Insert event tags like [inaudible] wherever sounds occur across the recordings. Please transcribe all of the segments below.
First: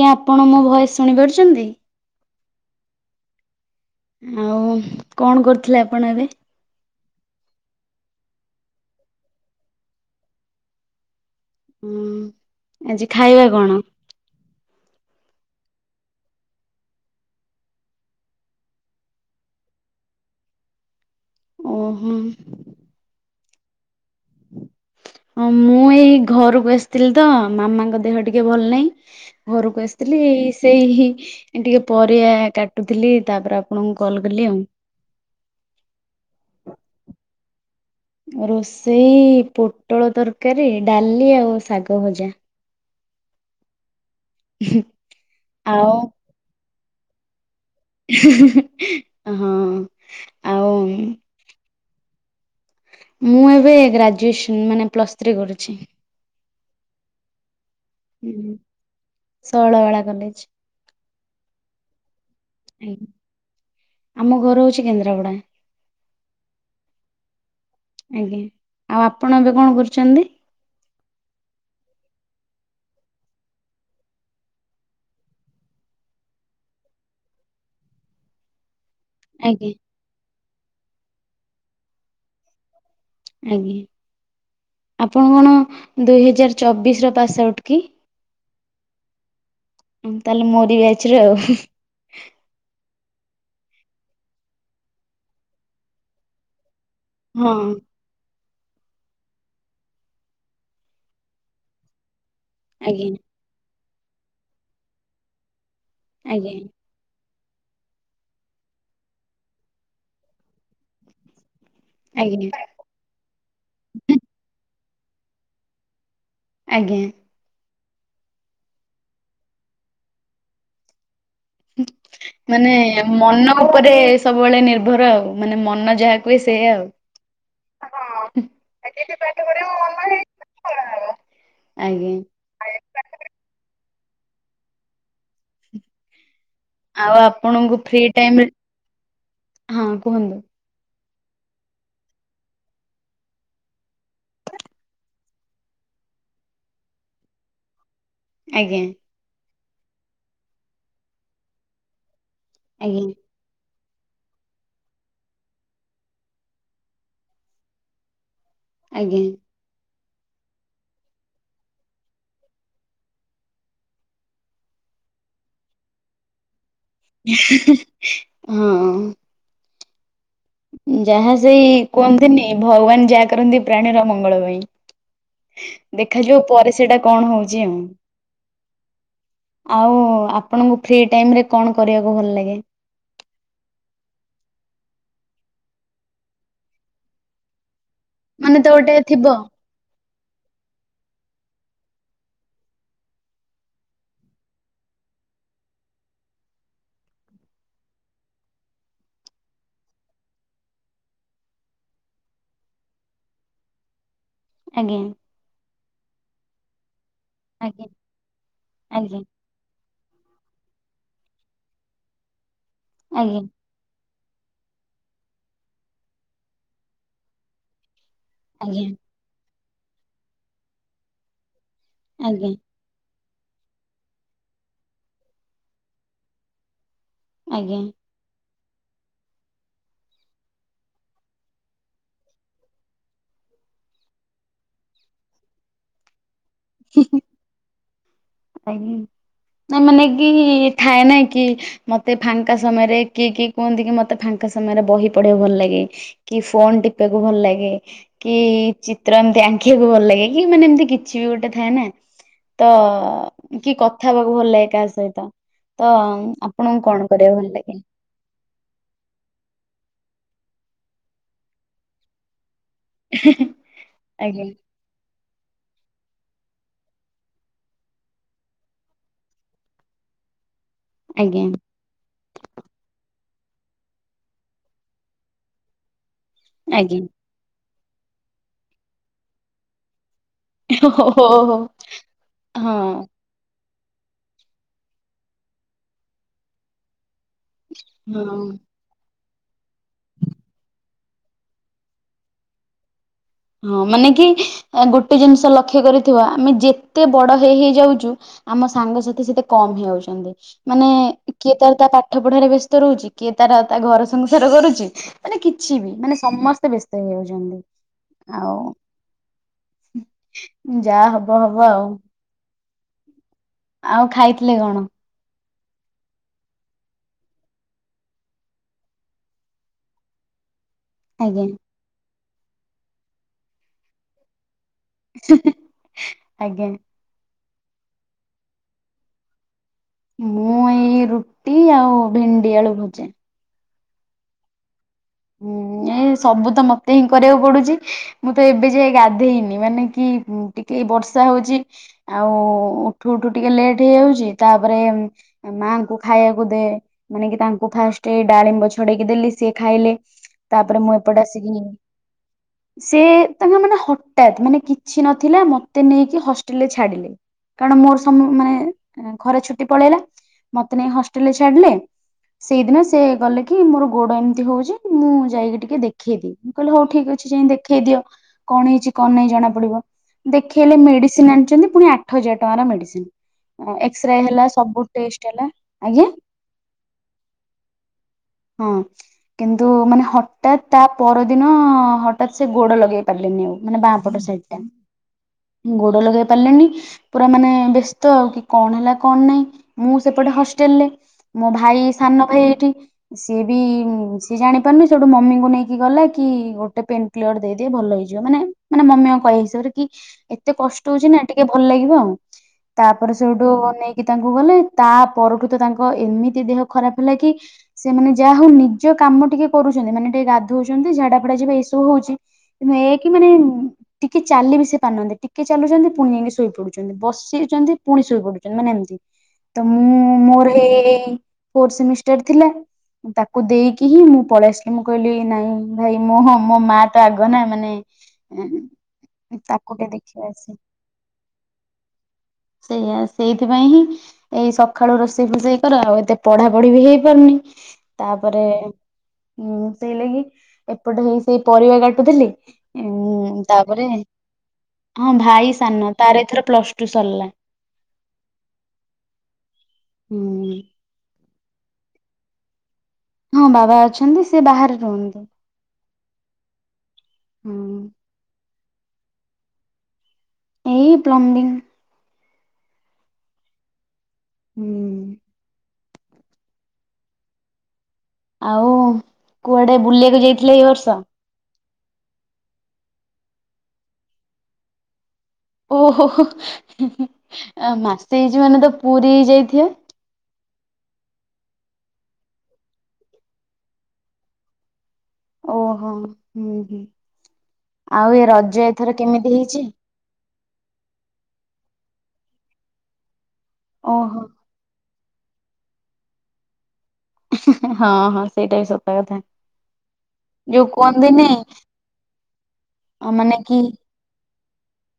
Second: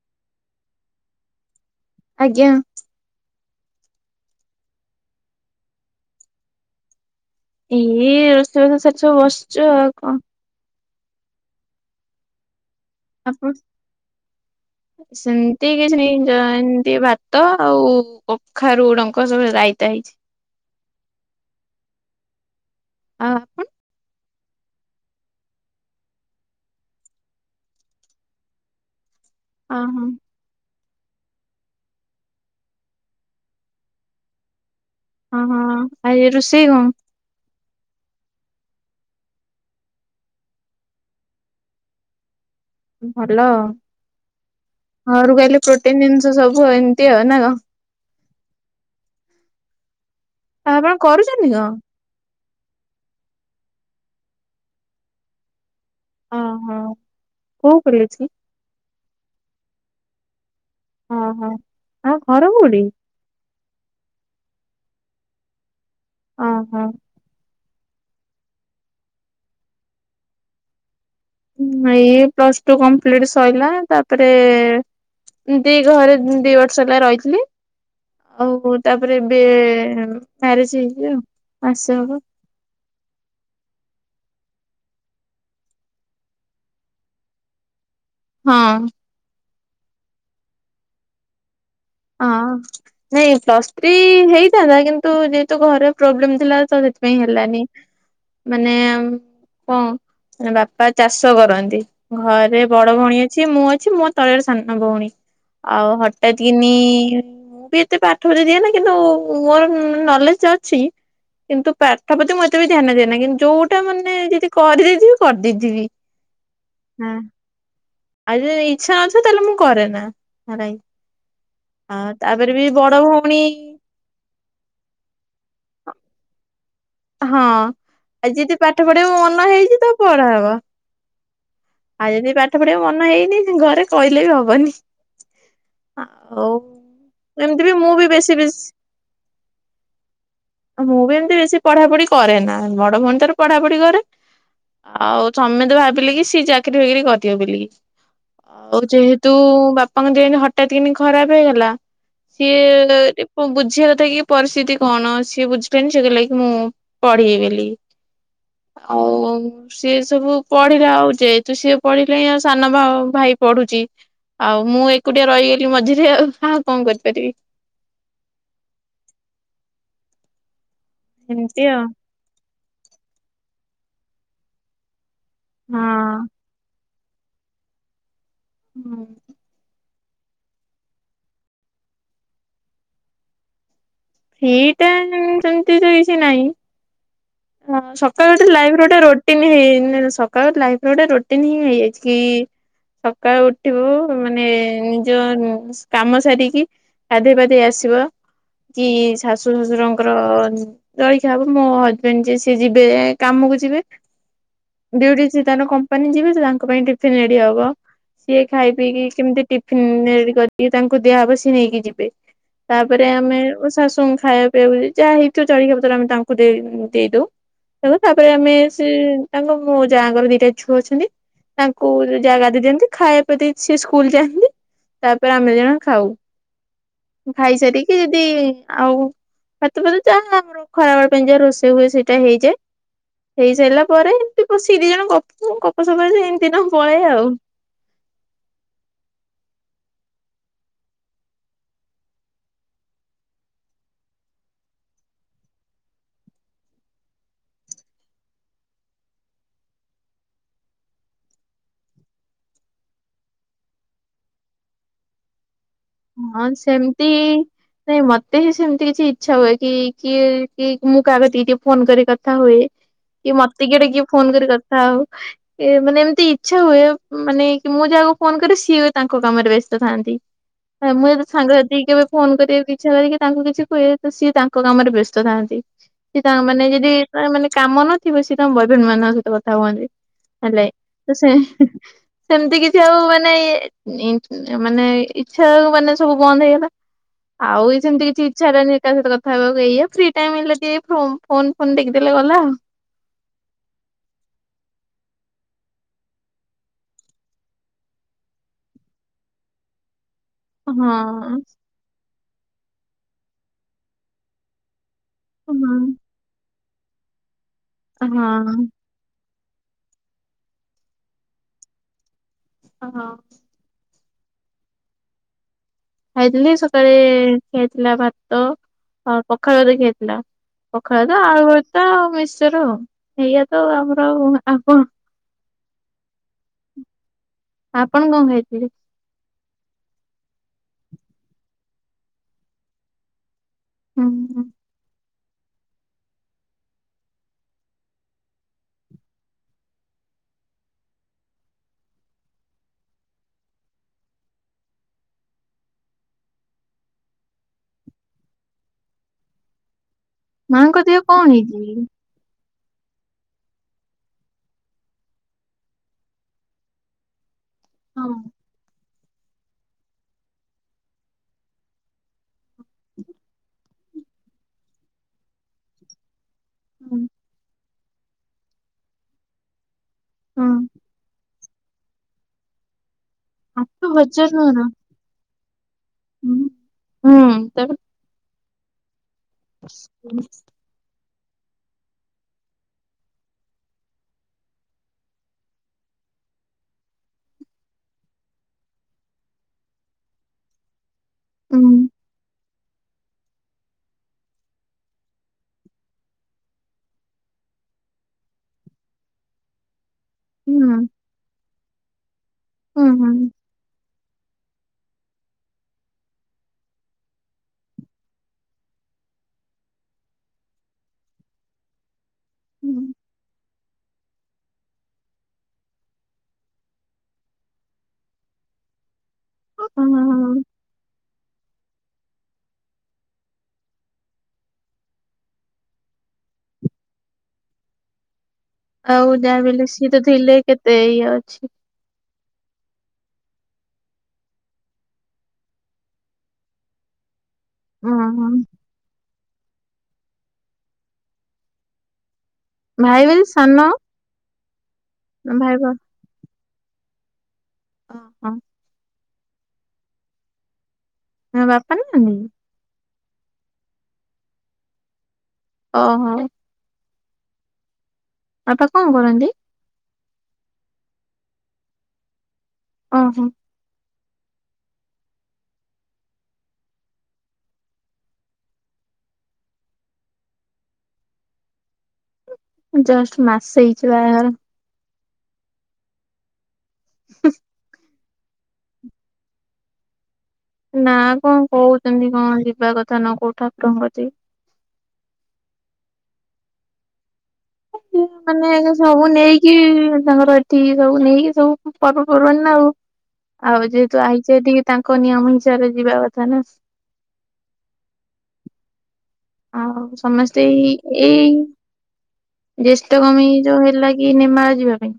କି ଆପଣ ମୋ ଭଏସ ଶୁଣି ପାରୁଛନ୍ତି? ଆଜ୍ଞା। ଆଉ କଣ କରୁଥିଲେ ଆପଣ ଏବେ? ଏଇ ରଷେଇବାସ ସରିଚି ସବୁ ବସିଛୁ ଆଉ କଣ? ହୁଁ ଆଜି ଖାଇବା ଆପଣ କଣ? ସେମିତି କିଛି ନାଇ ଜ ଏମିତି ଭାତ ଆଉ କଖାରୁୁଡଙ୍କ ସବୁ ରାଇତା ହେଇ [inaudible] ଓହା। [unintelligible] ଅଁ ମୁଁ ଏଇ ଘରକୁ ଆସିଥିଲି ତ ମାମାଙ୍କ ଦେହ ଟିକେ ଭଲ ନାହିଁ। ଅ ଘରକୁ ହଁ ଆସିଥିଲି ଏଇସ୍ ସେହିହି ଟିକେ ପରିଆ କାଟୁଥିଲି ତାପରେ ଆପଣଙ୍କୁ କଲ କଲି ଆଉ, ହଁ ହଁ ଆଜି ରୋଷେଇ କଁ? ରୋଷେଇ ପୋଟଳ ତରକାରୀ, ଡାଲି ଆଉ ଶାଗ ଭଜା। ଭଲ ଘରୁ ଗାଇଲେ ଆଉ ପ୍ରୋଟିନ ଜିନିଷ ସବୁ ଏମ୍ [unintelligible] ହି ହି ହି ହଁ ହଁ, ଆପଣ କ କରୁଛନ୍ତି କଁ? ମୁଁ ଏବେ ଗ୍ରାଜୁଏସନ ମାନେ ପ୍ଲସ ଥ୍ରୀ କରୁଛି। ହଁ ହଁ କୋଉ କଲେଜ୍ ରୁ? ଶୈଳବାଳା କଲେଜ୍। ହଁ ହଁ, ଆଉ ଘର କୋଉଠି? ଆଜ୍ଞା ଆମ ଘର ହଉଛି କେନ୍ଦ୍ରାପଡା। ହଁ ହଁ। ଆଜ୍ଞା ଆଉ ଆପଣ ଏବେ କଣ କରୁଛନ୍ତି? ଏଇ ପ୍ଲସ ଟୁ କମ୍ପ୍ଲିଟ ସରିଲା ତାପରେ ଦି ଘରେ ଦି ବର୍ଷହେଲା ରହିଥିଲି ଆଉ କଉ ତାପରେ ଏବେ ଆଜ୍ଞା ମ୍ୟାରେଜ ହେଇଚି, ମାସେ ହବ। ଆଜ୍ଞା। ଆପଣ କଣ ଦୁଇ ହଜାର ଚବିଶ୍ ର ପାସ୍ ଆଉଟ୍ କି? ହଁ। ତାହେଲେ ମୋରି ବ୍ୟାଚର ଆଉ। ଅଁ ନାଇଁ ପ୍ଲସ୍ ଥ୍ରୀ ହେଇଥାନ୍ତା କିନ୍ତୁ ଯେହେତୁ ଘରେ ପ୍ରୋବ୍ଲେମ୍ ଥିଲା ତ ସେତ୍ ପାଇଁ ହଁ ହେଲାନି। ମାନେ କଁ ବାପା ଚାଷ କରନ୍ତି। ଘରେ ଆଜ୍ଞା ବଡ଼ଭଉଣୀ ଅଛି ମୁଁ ଅଛି ମୋ ତଳରେ ସାନଭଉଣୀ ଆଉ ହଠାତ୍ ଆଜ୍ଞା କି [unintelligible] ମୁଁ ବି ଏତେ ପାଠରେ ଦିଏ ନା କିନ୍ତୁ ମୋର ନଲେଜ ଅଛି କିନ୍ତୁ ପାଠ ପ୍ରତି ମୁଁ ଆଜ୍ଞା ଏତେ ବି ଧ୍ୟାନ ଦିଏ ନା କିନ୍ତୁ ଯୋଉଟା ମାନେ ଯଦି କରିଦେଇଥିବି କରିଦେଇଥିବି। ଆଜ୍ଞା। ଆଉ ଯଦି ଇଛା ନଥିବ ତାହଲେ ମୁଁ କରନା ଆରାଇ, ମାନେ ମନ ଉପରେ ସବୁବେଳେ ନିର୍ଭର ଆଉ ମାନେ ମନ ଯାହା କୁହେ ସେଇୟା ଆଉ। ହଁ ଆ ଯଦି ପାଠ ପଢିବା ମନ ହେଇଛି ତ ପଢ଼ା ହବା। ଆଉ ଆଜ୍ଞା। ଯଦି ପାଠ ପଢ଼ିବାକୁ ମନ ହେଇନି ଘରେ କହିଲେ ବି ହବନି ଆ ଆଉ ଆପଣଙ୍କୁ ଫ୍ରି ବେଶୀ ବେଶୀ ଟାଇମରେ ହଁ କୁହନ୍ତୁ । ସିଏ ବେଶି ପଢ଼ାପଢ଼ି କରେ ନା ବଡ଼ ଭଉଣି ତାର ପଢ଼ାପଢ଼ି କରେ ଆଉ । ସମେତେ ଭାବିଲେ କି ସିଏ ଚାକିରି ବାକିରି କରିିବ ବେଲିକି ଆଉ ଆଜ୍ଞା ଯେହେତୁ । ବାପାଙ୍କ ଦେହ ଇଁତି ହଠାତ୍ କିନି ଖରାପ ହେଇଗଲା ସିଏ ଆଜ୍ଞା ଟିକେ ବୁଝିବା । କଥା କି ପରିସ୍ତିତି କଣ ସିଏ ବୁଝିବେନି ସେ କଇଲାକିି ମୁଁ ପଢିବି ବେଲିକି । ଆଜ୍ଞା। ଆଉ । ସିଏ ସବୁ ପଢି଼ଲା ଆଉ ଯେହେତୁ ସିଏ ପଢ଼ିଲେଇଁ ଆଉ ସାନ ଭାଉ ଭାଇ ପଡ଼ୁଛି। ଆଉ ମୁଁ ଏକୁଟିଆ ରହିଗଲି ମଝିରେ ଆଉ ହା ଉ । ହଁ । ଯାହା ଏମିତି ସେଇ ଆଉ କୁହନ୍ତିନି ଭଗବାନ ଯାହା କରନ୍ତି ପ୍ରାଣୀର ମଙ୍ଗଳ ପାଇଁ। ହଁ। ଦେଖାଯିବ ପରେ ସେଇଟା କଣ ହଉଛି ଆଉ। ହୁଁ। ଆଉ ଆପଣଙ୍କୁ ଫ୍ରି ଟାଇମ ରେ କଣ କରିବାକୁ ଭଲ ଲାଗେ? ସେଇଟା ସେମିତି ତ କିଛି ନାଇ ଆ ସ ସକାଳୁ ଠୁ ମାନେ ତ ଲାଇଫ ର ଗୋଟେ ଗୋଟା ଥିବ ରୋଟିନ ହେଇଯାଇଚି ନା ନ ସକାଳ ଲାଇଫ ର ଗୋଟା ରୋଟିନ୍ ହିଁ ହେଇଯାଇଛି କି। ସକାଳୁ ଉଠିବୁ ମାନେ ନିଜ କାମ ସାରିକି। ଗାଧେଇ ପାଧେଇ ଆସିବ। କି ଶାଶୁ ଶଶୁରଙ୍କର ଜଳଖିଆ ହବ ମୋ ହଜବେଣ୍ଡ ଯେ ସିଏ ଯିବେ କାମକୁ ଯି ବେ ଆଜ୍ଞା ଡ୍ୟୁଟି ସେ ତାଙ୍କର କମ୍ପାନୀ ଯିବେ ତାଙ୍କ ପାଇଁ ଟି ଫିନ ରେଡି ହବ ଆଜ୍ଞା ସେ ଖାଇ ପିଇକି ଆଜ୍ଞା କେମତି ଟିଫନ । ତିଆରି କରିକି ତାଙ୍କୁ ଦିଆହବ ସିଏ ନେଇକି ଯିବେ ତାପରେ ଆମେ। ଆଜ୍ଞା ଶାଶୁ ଙ୍କୁ ଖାଇଆ ପିଇଆ କୁ ଯାହା ହେଇଥିବ ଚାରି ବକ୍ତ ରେ ଆମେ ତାଙ୍କୁ ଦେଇ ଦେଇଦଉ ଆଉ । ତାପରେ ଆମେ ସେ ଆଜ୍ଞା ତାଙ୍କ ମୋ ଯା ଙ୍କର ଦିଟା ଝୁଅ ଅଛନ୍ତି। ତାଙ୍କୁ ଜା ଆଜ୍ଞା ଗାଧେଇ ଦିଅନ୍ତି ଖାଏ ତ ତି ସିଏ ସ୍କୁଲ ଯାନ୍ତି ତାପରେ ଆମେ ଦି ଜଣ ଖାଉ। ମୁ ଖାଇ ଆଜ୍ଞା ସାରିକି ଯଦି। ଆଉ ଭାତ ଫାତ ଯାହା ଆମର ଖରାବେଳ ପାଇଁ ଜାହା ରୋଷେଇ ହୁଏ ସେଇଟା ହେଇଯାଏ। ହେଇ ସାରିଲା ପରେ ଏମିତି ବସିକି ଦି ଜଣ ଗପୁ ଗପସପ ଏନ୍ତି। ଦିନ ପଳାଏ ଆଉ। ଆଜ୍ଞା । ନା ମାନେ କି ଥାଏ ନା କି ମତେ ଫାଙ୍କା ସମୟରେ କିଏ କିଏ କୁହନ୍ତି କି ମତେ ଫାଙ୍କା। ଙ୍କା ସମୟରେ ବହି ପଢିବାକୁ ଭଲ ଲାଗେ କି ଫୋନ ଟିପିବାକୁ ଭଲ ଲାଗେ କି ଚିତ୍ର ଏମିତି । ଆଙ୍କିବାକୁ ଭଲ ଲାଗେ କି ମାନେ ଏମିତି କିଛି ବି ଗୋଟେ ଥାଏ ନା ତ। କି କଥା ହବାକୁ ଭଲ ଲାଗେ କାହା ସହିତ। ତ ହଁ ଆପଣଙ୍କୁ ସେମିତି କଣ କରିବାକୁ ଭଲ ଲାଗେ? ନାଇ ମତେ ସେମତି କିଛି ଇଚ୍ଛା ହୁଏ କି। କିଏ କି ମୁଁ କାହା କତିକି ଟିକେ ଫୋନ କରି କଥା ହୁଏ। କି ମତେ କିଏ ଗୋଟେ କିଏ ଫୋନ କରି ଆଜ୍ଞା କଥା ହଉ। ମାନେ ଏମିତି ଇଚ୍ଛା ହୁଏ ମାନେ କି ମୁଁ ଯାହାକୁ ଫୋନ କରେ ସିଏ ତାଙ୍କ କାମରେ ବ୍ୟସ୍ତ ଥାନ୍ତି। ମୁଁ ଏବେ ଆଜ୍ଞା ସାଙ୍ଗସାଥୀ କେବେ। ଫୋନ କରିବାକୁ ଇଚ୍ଛା ହୁଏ କି ତାଙ୍କୁ କିଛି କୁହେ ତ ସିଏ ତାଙ୍କ କାମରେ ବ୍ୟସ୍ତ ଥାନ୍ତି। ସେ ତାଙ୍କ ମାନେ ଯଦି ଆଜ୍ଞା ତାଙ୍କ ମାନେ କାମ ନଥିବ ସେ ତାଙ୍କ ବଏଫ୍ରେଣ୍ଡ ମାନଙ୍କ ସହିତ କଥା ହୁଅନ୍ତି। ହେଲେ ତ ହଉ ସେ ହେଁ ହଉ ହେଁ ସେମିତି କିଛି ଆଉ ହଁ ମାନେ ନି ମାନେ ଇ ଇଚ୍ଛା କୁ ମାନେ ସବୁ ବନ୍ଦ ହେଇଗଲା ଆଉ ବି ସେମିତି କିଛି ଇଚ୍ଛା ହଁ। ହେଲାନି କା ସହିତ କ କଥା ହେବାକୁ ଏଇଆ ଫ୍ରି ଟାଇମ ମିଳିଲେ ଟିକେ ଫୋ ଫୋନ ଫୋନ୍ ଦେଖିଦେଲେ ଗଲା ଆଉ। ହଁ ମାନେ କି ଗୋଟେ ଜିନିଷ ଲକ୍ଷ୍ୟ କରିଥିବ ଆମେ ଯେତେ ବଡ ହେଇ ହେଇ ଯାଉଚୁ। ଆମ ସାଙ୍ଗସାଥି ସେତେ କମ ହେଇଯାଉଛନ୍ତି। ହଁ ମାନେ କିଏ ତାର ତା ପାଠ ପଢାରେ ବ୍ୟସ୍ତ ରହୁଛି କିଏ ତାର ତା ଘର ସଂସାର କରୁଚି। ମାନେ ହଁ। କିଛି ବି ମାନେ ସମସ୍ତେ ବ୍ୟସ୍ତ ହେଇଯାଉଛନ୍ତି। ହଁ। ଆଉ ଯାହା ହବ ହବ ଆଉ। ହଁ। ଆଉ ଖାଇଥିଲେ କଣ? ଖାଇଥିଲି ସକାଳେ ଖିଆହେଇଥିଲା ଭାତ ପଖାଳରେ ଖିଆହେଇଥିଲା। ପଖାଳ ତ ଆଜ୍ଞା ଆଳୁ ଭର୍ତା ଆଉ ମିସଚର ଏଇଆ ତ ଆମର ଆଉ ଆଉ କଣ? ଆଜ୍ଞା। ଆପଣ କଣ ଖାଇଥିଲେ? ମୁଁ ଏଇ ରୁଟି ଆଉ ଭେଣ୍ଡି ଆଳୁ ଭଜା। ହୁଁ ହୁଁ। ହୁଁ। ଏ ସବୁ ତ ମତେ ହିଁ କରିବାକୁ ପଡୁଚି ମୁଁ ତ ଏବେ ଯାଏ ଗାଧେଇନି ମାନେ କି ଟିକେ ବର୍ଷା ହଉଛି ଆଉ ଉଠୁ ଉଠୁ ଟିକେ ଲେଟ୍ ହେଇଯାଉଛି, ତାପରେ ମା ଖାଇବାକୁ ଦେ ମାନେ କି ତାଙ୍କୁ ଫାଷ୍ଟେ ଡାଳିମ୍ବ ଛଡେଇକି ଦେଲି ସିଏ ଖାଇଲେ ମାଙ୍କ ତାପରେ ମୁଁ ଦେହ ଏପଟେ କଣ ଆସିକିନି ହେଇଛି? ସେ [unintelligible] ମାନେ ହଠାତ୍ ମାନେ କିଛି ନଥିଲା ମତେ ନେଇକି ହଷ୍ଟେଲ ରେ ଛାଡିଲେ। କାରଣ ମୋର ହଁ ସମ ମାନେ ଖରା ଛୁଟି ପଳେଇଲା ମତେ ନେଇ ହଷ୍ଟେଲରେ ଛାଡିଲେ। ସେଇଦିନ ସେ ଗଲେ କି ମୋର ଗୋଡ ଏମିତି ହଉଛି ମୁଁ ଯାଇକି ଟିକେ ଦେଖେଇଦିଏ। ମୁଁ କହିଲି ହଉ ଠିକ ଅଛି ଯାଇକି ଦେଖେଇ ଦିଅ କଣ ହେଇଛି କଣ ନାହିଁ ଜଣା ପଡିବ। ହଁ ଦେଖେଇଲେ ମେଡିସିନ୍ ଆଣିଚନ୍ତି ପୁଣି ଆଠ ହଜାର ଟଙ୍କାର ମେଡିସିନ୍। ହାଟ ଏକ୍ସ୍ରେ ହଜାର ହେଲା ଟଙ୍କା। ସବୁ ଟେଷ୍ଟ୍ ହେଲା। ଆଜ୍ଞା [inaudible] ହଁ। କିନ୍ତୁ ମାନେ ହଠାତ୍ ତା ପରଦିନ ହଠାତ୍ ସେ ଗୋଡ ଲଗେଇ ପାରିଲେନି ଆଉ ମାନେ ବାଁପଟ ସାଇଡ୍ ଟା। ଗୋଡ ଲଗେଇ ପାରିଲିନି ପୁରା ମାନେ ବ୍ୟସ୍ତ ଆଉ କି କଣ ହେଲା କଣ ନାହିଁ। ମୁଁ ସେପଟେ ହଷ୍ଟେଲ୍ ରେ ମୋ ଭାଇ ସାନ ଭାଇ ଏଇଠି ସିଏ ବି ଜାଣିପାରୁନି ସେଇଠୁ ମମିଙ୍କୁ ନେଇକି ଗଲା କି ଗୋଟେ ପେନ୍ କ୍ଲିୟର ଦେଇଦେ ଭଲ ହେଇଯିବ। ମାନେ ମାନେ ମମିଙ୍କ କହିବା ହିସାବରେ କି ଏତେ କଷ୍ଟ ହଉଛି ନା ଟିକେ ଭଲ ଲାଗିବ ଆଉ ତାପରେ ସେଇଠୁ ନେଇ କି ତାଙ୍କୁ ଗଲେ ତା ପରଠୁ ତ ତାଙ୍କ ଏମିତି ଦେହ ଖରାପ ହେଲା କି ସେମାନେ ଯାହା ହଉ ନିଜ କାମ ଟିକେ କରୁଛନ୍ତି ମାନେ ଟିକେ ଗାଧୋଉଛନ୍ତି ଝାଡା ଫାଡା ଯିବେ ଏଇ ସବୁ ହଉଛି। କିନ୍ତୁ ଏଇଆ କି ମାନେ ଟିକେ ଚାଲି ବି ସେ ପାରୁନାହାନ୍ତି ଟିକେ ଚାଲୁଛନ୍ତି ପୁଣି ଯାଇକି ଶୋଇପଡୁଛନ୍ତି, ବସିଛନ୍ତି ପୁଣି ଶୋଇପଡୁଛନ୍ତି, ମାନେ ଏମିତି ତ ମୁଁ ମୋର ଏ ଫୋର୍ ସେମିଷ୍ଟାର ଥିଲା ତାକୁ ଦେଇକି [unintelligible] ମୁଁ ପଳେଇଆସିଲି ମୁଁ କହିଲି ନାଇଁ ଭାଇ ମୋ ମୋ ମା ତ ଆଗ ନା ମାନେ ଆଉ ଯାହାବି ହେଲେ ତାକୁ ଟିକେ ସିଏ ତ ଦେଖିବା ଥିଲେ ଆସେ କେତେ ଇଏ ଅଛି। ସେଇଆ ସେଇଥିପାଇଁ ହିଁ ଏଇ ସଖାଳୁ ରୋଷେଇ ଫୋଷେଇ କର ଆଉ ଏତେ ପଢା ପଢି ବି ହେଇପାରୁନି। ଓହୋ ତାପରେ ଉଁ ସେଇ ଲାଗି ଏପଟେ ହେଇ ସେଇ ପରିବା କାଟୁଥିଲି। ଭାଇ ବୋଲି ଉଁ ସାନ ତାପରେ ହଁ ଭାଇ ସାନ ତାର ଏଥର ପ୍ଲସ ଟୁ ସରିଲା। [inaudible] ହୁଁ। ହଁ ବାପା [unintelligible] ହଁ ବାବା ଅଛନ୍ତି ସେ ବାହାରେ ରୁହନ୍ତି। ଓ ହୋ। ହୁଁ। ବାପା କଣ କରନ୍ତି? ଏଇ ପ୍ଲମ୍ବିଂ। ଅ ହଁ। ହୁଁ। ଆଉ କୁଆଡେ ବୁଲିବାକୁ ଯାଇଥିଲେ ଏଇ ବର୍ଷ? ଜଷ୍ଟ୍ ମାସେ ହେଇଛି ବାହାଘର ଓହୋ ହୋ ହୋ [unintelligible] ମାସେ ହେଇଛି ମାନେ ତ ପୁରୀ ଯାଇଥିବେ। ନା କଣ କହୁଚନ୍ତି କଣ ଯିବା କଥା ନ କୋଉ ଠାକୁରଙ୍କ କତିକି ଓ ହୋ ହୁଁ ହୁଁ। [unintelligible] ଆଉ ଏ ମାନେ ରଜ ଏଥର ସବୁ କେମିତି ନେଇକି ହେଇଛି? ତାଙ୍କର ଏଠି ସବୁ ନେଇକି ସବୁ ପର୍ବପର୍ବାଣି ନା ଆଉ, ଆଉ ଯେହେତୁ ଓହୋ ଆଇଚେ ଏଠିକି ତାଙ୍କ ଙ୍କ ନିୟମ ହିସାବରେ ଯିବା କଥା ନା। ହଁ ହଁ ସେଇଟା ହିଁ ସବ ଆଉ ସମସ୍ତେ ଏଇ ଏଇ କୁହନ୍ତିନି ଜେଷ୍ଠ କମି ମାନେ ଯଉ କି ହେଲା କି ନେମାଳ ଯିବା ପାଇଁ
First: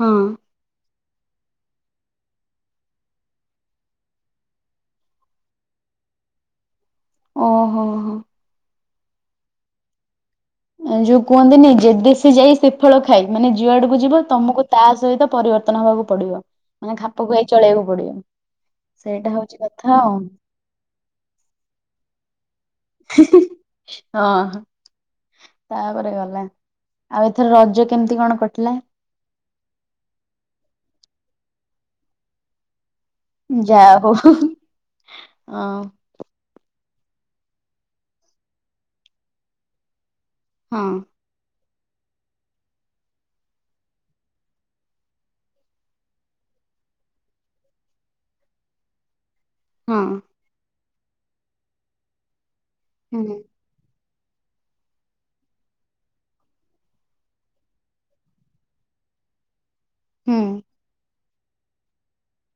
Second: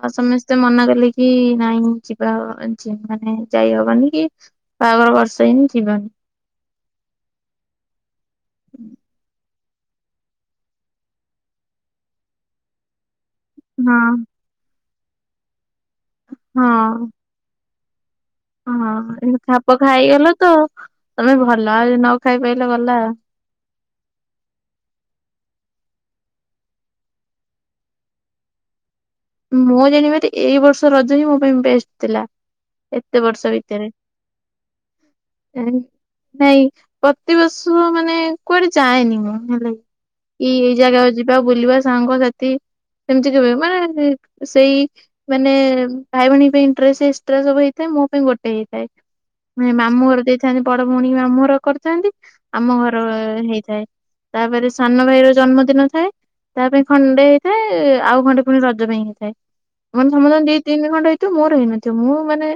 ହଁ ସମସ୍ତେ ମନା କଲେ କି କି ନାଇଁ ଯିବା [unintelligible] ମାନେ ଯାଇହବନି କି ବାହାଘର ବର୍ଷେ ହେଇନି ଯିବନି। [inaudible] ଓ ହୋ ହୋ। ଯୋଉ କୁହନ୍ତିନି ଯେ ଦେଶେ ଯାଇ ସେଫଳ ଖାଇ ମାନେ ଯୁଆଡକୁ ଯିବ ହଁ। ତମକୁ ତା ସହିତ ପରିବର୍ତ୍ତନ ହବାକୁ ପଡିବ ମାନେ ଖାପ ଖୁଆଇ ଚଳେଇବାକୁ ପଡିବ । ହଁ ହଁ ଏମତି ଖାପ ଖାଇଗଲ ତ ତମେ ଭଲ ଆଉ ନ ଖାଇ ପାଇଲ ଗଲ। ହଁ। ତାପରେ ଗଲା ଆଉ ଏଥର ରଜ କେମିତି କଣ କଟିଲା? ମୁଁ ଜାଣିବାରେ ଏଇ ବର୍ଷ ରଜ ହିଁ ମୋ ପାଇଁ ବେଷ୍ଟ ଥିଲା। ଏତେ ବର୍ଷ ଯା ଭିତରେ ହଉ ହଁ ନାଇଁ। ପ୍ରତିବର୍ଷ ମାନେ କୁଆଡେ ଯାଏନି ମୁଁ ହେଲେ କି ଏଇ ହଁ ଜାଗା କୁ ଯିବା ବୁଲିବା। ସାଙ୍ଗସାଥି ସେମିତି କେବେ ମାନେ ସେଇ ମାନେ ଭାଇ ଭଉଣୀ ପାଇଁ ଇନିଟ୍ରେଷ୍ଟ ଏକ୍ସଟ୍ରା ସବୁ ହେଇଥାଏ ମୋ ପାଇଁ ଗୋଟେ ହେଇଥାଏ। ମାମୁଁ ଘର ହଁ ଦେଇଥାନ୍ତି ବଡ ଭଉଣୀ ମାମୁଁ ଘର କରିଥାନ୍ତି ଆମ ଘର ହୁଁ ହେଇଥାଏ। ତାପରେ ସାନ ଭାଇର ଜନ୍ମଦିନ ଥାଏ ତା ପାଇଁ ଖଣ୍ଡେ ହେଇଥାଏ ଆଉ ଖଣ୍ଡେ ପୁଣି ରଜ ପାଇଁ ହେଇ ତା ମାନେ ହୁଁ ସମସ୍ତଙ୍କ ଦି ତିନି ଖଣ୍ଡ ହେଇଥିବ ମୋର ହେଇନଥିବ ମୁଁ ମାନେ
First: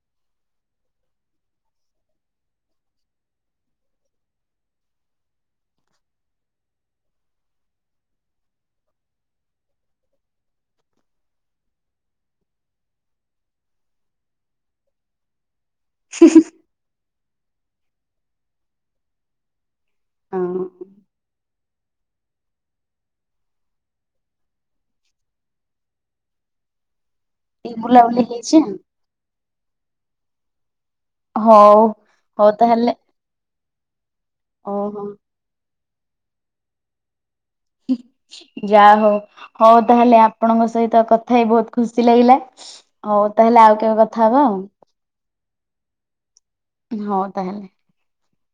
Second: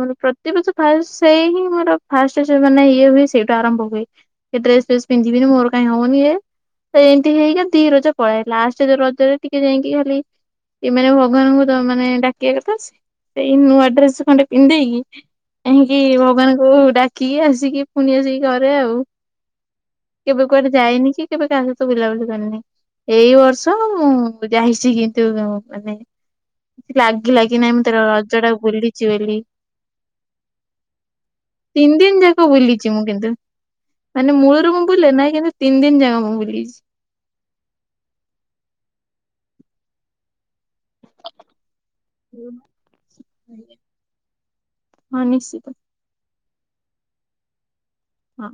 ମୋର ପ୍ରତିବର୍ଷ ଫାଷ୍ଟ ସେଇ ହିଁ ମୋର ଫାଷ୍ଟ ମାନେ ଇଏ ହୁଏ ସେଇଟୁ ଆରମ୍ଭ ହୁଏ ସେ ଥି ରେ ଡ୍ରେସ୍ ଫ୍ରେସ ପିନ୍ଧିବିନି ମୋର କାଇଁ ହଉନି ଏଇ। ଏମିତି ହେଇକି ଦି ରଜ ପଳାଏ ଲାଷ୍ଟ ରଜରେ ଟିକେ ଯାଇକି ଖାଲି ଏ ମାନେ ଭଗବାନଙ୍କୁ ତ ମାନେ ଡାକିବା କଥା ସେଇ ନୂଆ ଡ୍ରେସ ଖଣ୍ଡେ ପିନ୍ଧେଇକି ଏଇକି ଭଗବାନଙ୍କୁ ଡାକିକି ଆସିକି ପୁଣି ଆସିକି ଘରେ ଆଉ । କେବେ କୁଆଡେ ହଁ ଯାଇନି କି କେବେ କା ସହିତ ବୁଲାବୁଲି କରେନି ଏଇ ବର୍ଷ ମୁଁ ଯାଇଚି କିନ୍ତୁ ମାନେ କି ଲାଗିଲା କି ନାହିଁ ଟିକେ ମୁଁ ତର ବୁଲାବୁଲି ରଜ ଟା ହେଇଛି ଆଉ। ବୁଲିଚି ବୋଲି। ହଉ ତିନି ଦିନ ଯାକ ହଉ ବୁଲିଚି ତାହେଲେ ମୁଁ କିନ୍ତୁ। ମାନେ ମୂଳରୁ ମୁଁ ଓହୋ ବୁଲେ ନାହିଁ କିନ୍ତୁ ତିନି ଦିନ ଯାକ ମୁଁ ବୁଲିଚି। ଯାହା ହଉ ହଉ ତାହେଲେ ଆପଣଙ୍କ ସହିତ ତ କଥା ହେଇ ବହୁତ ଖୁସି ଲାଗିଲା ଆଉ ତାହେଲେ ଆଉ କେବେ କଥା ହବ ଆଉ। ସିଏ ପୁଣି ହଉ ତା ହେଲେ ହଁ।